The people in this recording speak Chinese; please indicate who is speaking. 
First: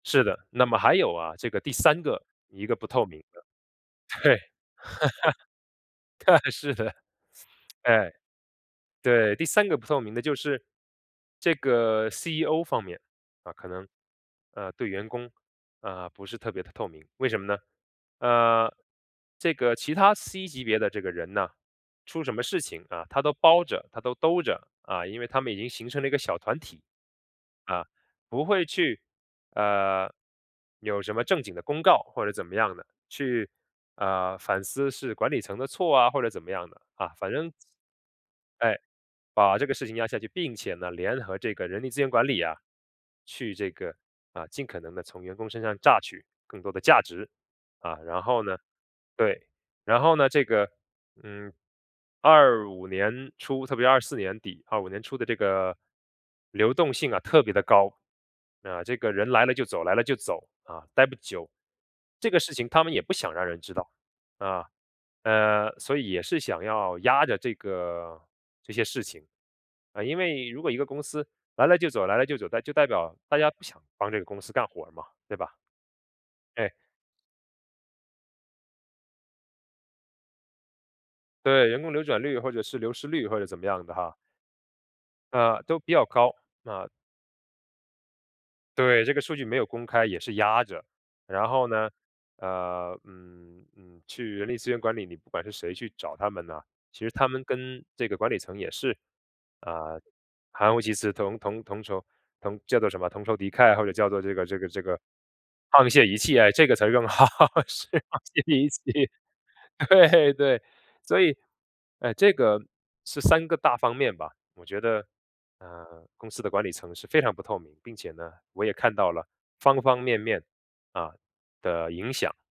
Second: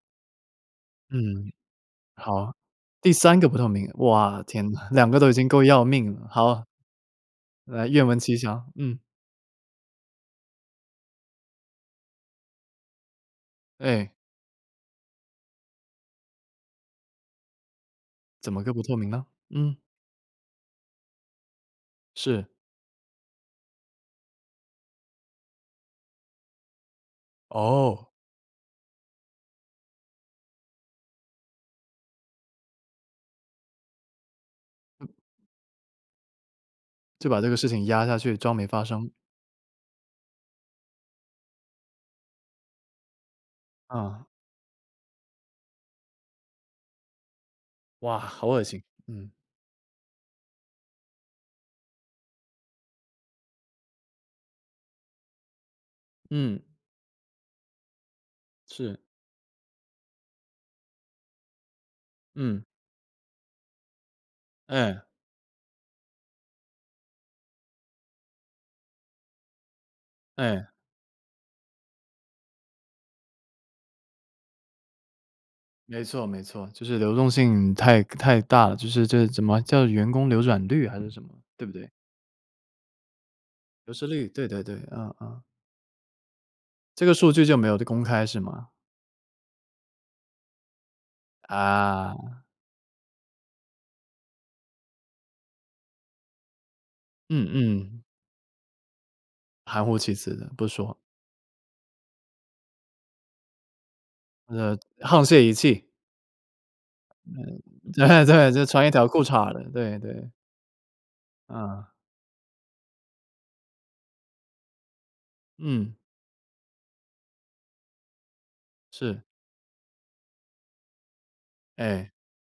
Speaker 1: 是的。那么还有啊，这
Speaker 2: 嗯，
Speaker 1: 个第三个，
Speaker 2: 好，
Speaker 1: 一个不透
Speaker 2: 第
Speaker 1: 明
Speaker 2: 三
Speaker 1: 的
Speaker 2: 个不透明。
Speaker 1: 对，
Speaker 2: 哇，天呐，2个都已经够要命了，
Speaker 1: 对啊，
Speaker 2: 好。
Speaker 1: 是的。
Speaker 2: 来，愿
Speaker 1: 诶，
Speaker 2: 闻其详，嗯。
Speaker 1: 对。第三个不透明的就是，这个 CEO 方面，啊，可能，
Speaker 2: 哎。
Speaker 1: 呃，对员工，呃，不是特别地透明，为什么呢？
Speaker 2: 怎么
Speaker 1: 呃，
Speaker 2: 个不透明呢？
Speaker 1: 这个
Speaker 2: 嗯。
Speaker 1: 其他 C 级别的这个人呢，出什么
Speaker 2: 是。
Speaker 1: 事情啊，他都包着他都兜着，啊。因为他们已经形成了一个小团体，啊，
Speaker 2: 哦。
Speaker 1: 不会去，呃，有什么正经的公告，或者怎么样的，去，呃，反思
Speaker 2: 嗯。
Speaker 1: 是管理层的错啊，或者怎么样的。啊，
Speaker 2: 就
Speaker 1: 反
Speaker 2: 把这
Speaker 1: 正
Speaker 2: 个事情压下去，装没
Speaker 1: 哎，
Speaker 2: 发生。
Speaker 1: 把这个事情压下去。并且呢，联合这个人力资源管理啊，去这个，
Speaker 2: 嗯。
Speaker 1: 啊，尽可能地从员工身上榨取更多的价值。啊，
Speaker 2: 哇，
Speaker 1: 然后
Speaker 2: 好
Speaker 1: 呢
Speaker 2: 恶心。嗯。
Speaker 1: 对，然后呢，这个，嗯，25年初，特别24年底，25年初的这个，
Speaker 2: 嗯。
Speaker 1: 流动性啊特别地高，呃，这
Speaker 2: 是。
Speaker 1: 个人来了就走来了就走，啊，呆不久。这个事
Speaker 2: 嗯。
Speaker 1: 情他们也不想让人知道，啊，
Speaker 2: 哎。
Speaker 1: 呃，所以也是想要压着这个这些事情。呃，因为如果
Speaker 2: 哎。
Speaker 1: 一个公司来了就走来了就走，那就代表大家不想帮这个公司干活儿嘛，对吧。
Speaker 2: 没错没错，
Speaker 1: 哎。
Speaker 2: 就是流动性太太大了，就是这怎么叫"员工流转率"还是什么，对
Speaker 1: 对，
Speaker 2: 不
Speaker 1: 员
Speaker 2: 对？
Speaker 1: 工流转率或者是流失率，或者怎么样
Speaker 2: 流
Speaker 1: 的
Speaker 2: 失
Speaker 1: 哈。
Speaker 2: 率，对对对，嗯嗯。
Speaker 1: 呃，都比较高，啊。
Speaker 2: 这个数据就没有的公开是吗？
Speaker 1: 对，这个数据没有公开也是压着。然后呢，
Speaker 2: 啊。
Speaker 1: 呃嗯，嗯，去人力资源管理，你不管是谁去找他们呐，其实他们
Speaker 2: 嗯
Speaker 1: 跟
Speaker 2: 嗯。
Speaker 1: 这个管理层也是，
Speaker 2: 含糊
Speaker 1: 呃，
Speaker 2: 其辞的，不
Speaker 1: 含糊其
Speaker 2: 说。
Speaker 1: 辞，同同同仇同这个叫什么同仇敌忾，或者叫做这个这个
Speaker 2: 呃
Speaker 1: 这个
Speaker 2: 沆瀣一气。
Speaker 1: 沆瀣一气，诶，这个词儿用得好，
Speaker 2: 呃，
Speaker 1: 是，沆
Speaker 2: 对啊对，
Speaker 1: 瀣
Speaker 2: 就
Speaker 1: 一气，
Speaker 2: 穿一条裤衩儿的，对对。
Speaker 1: 对对。所以，
Speaker 2: 嗯。
Speaker 1: 哎，这个是3个大方面吧。我觉得，
Speaker 2: 嗯。
Speaker 1: 呃，公司的管理层是非常不透明，并且呢，我也看到
Speaker 2: 是。
Speaker 1: 了方方面面，啊，的影
Speaker 2: 哎。
Speaker 1: 响。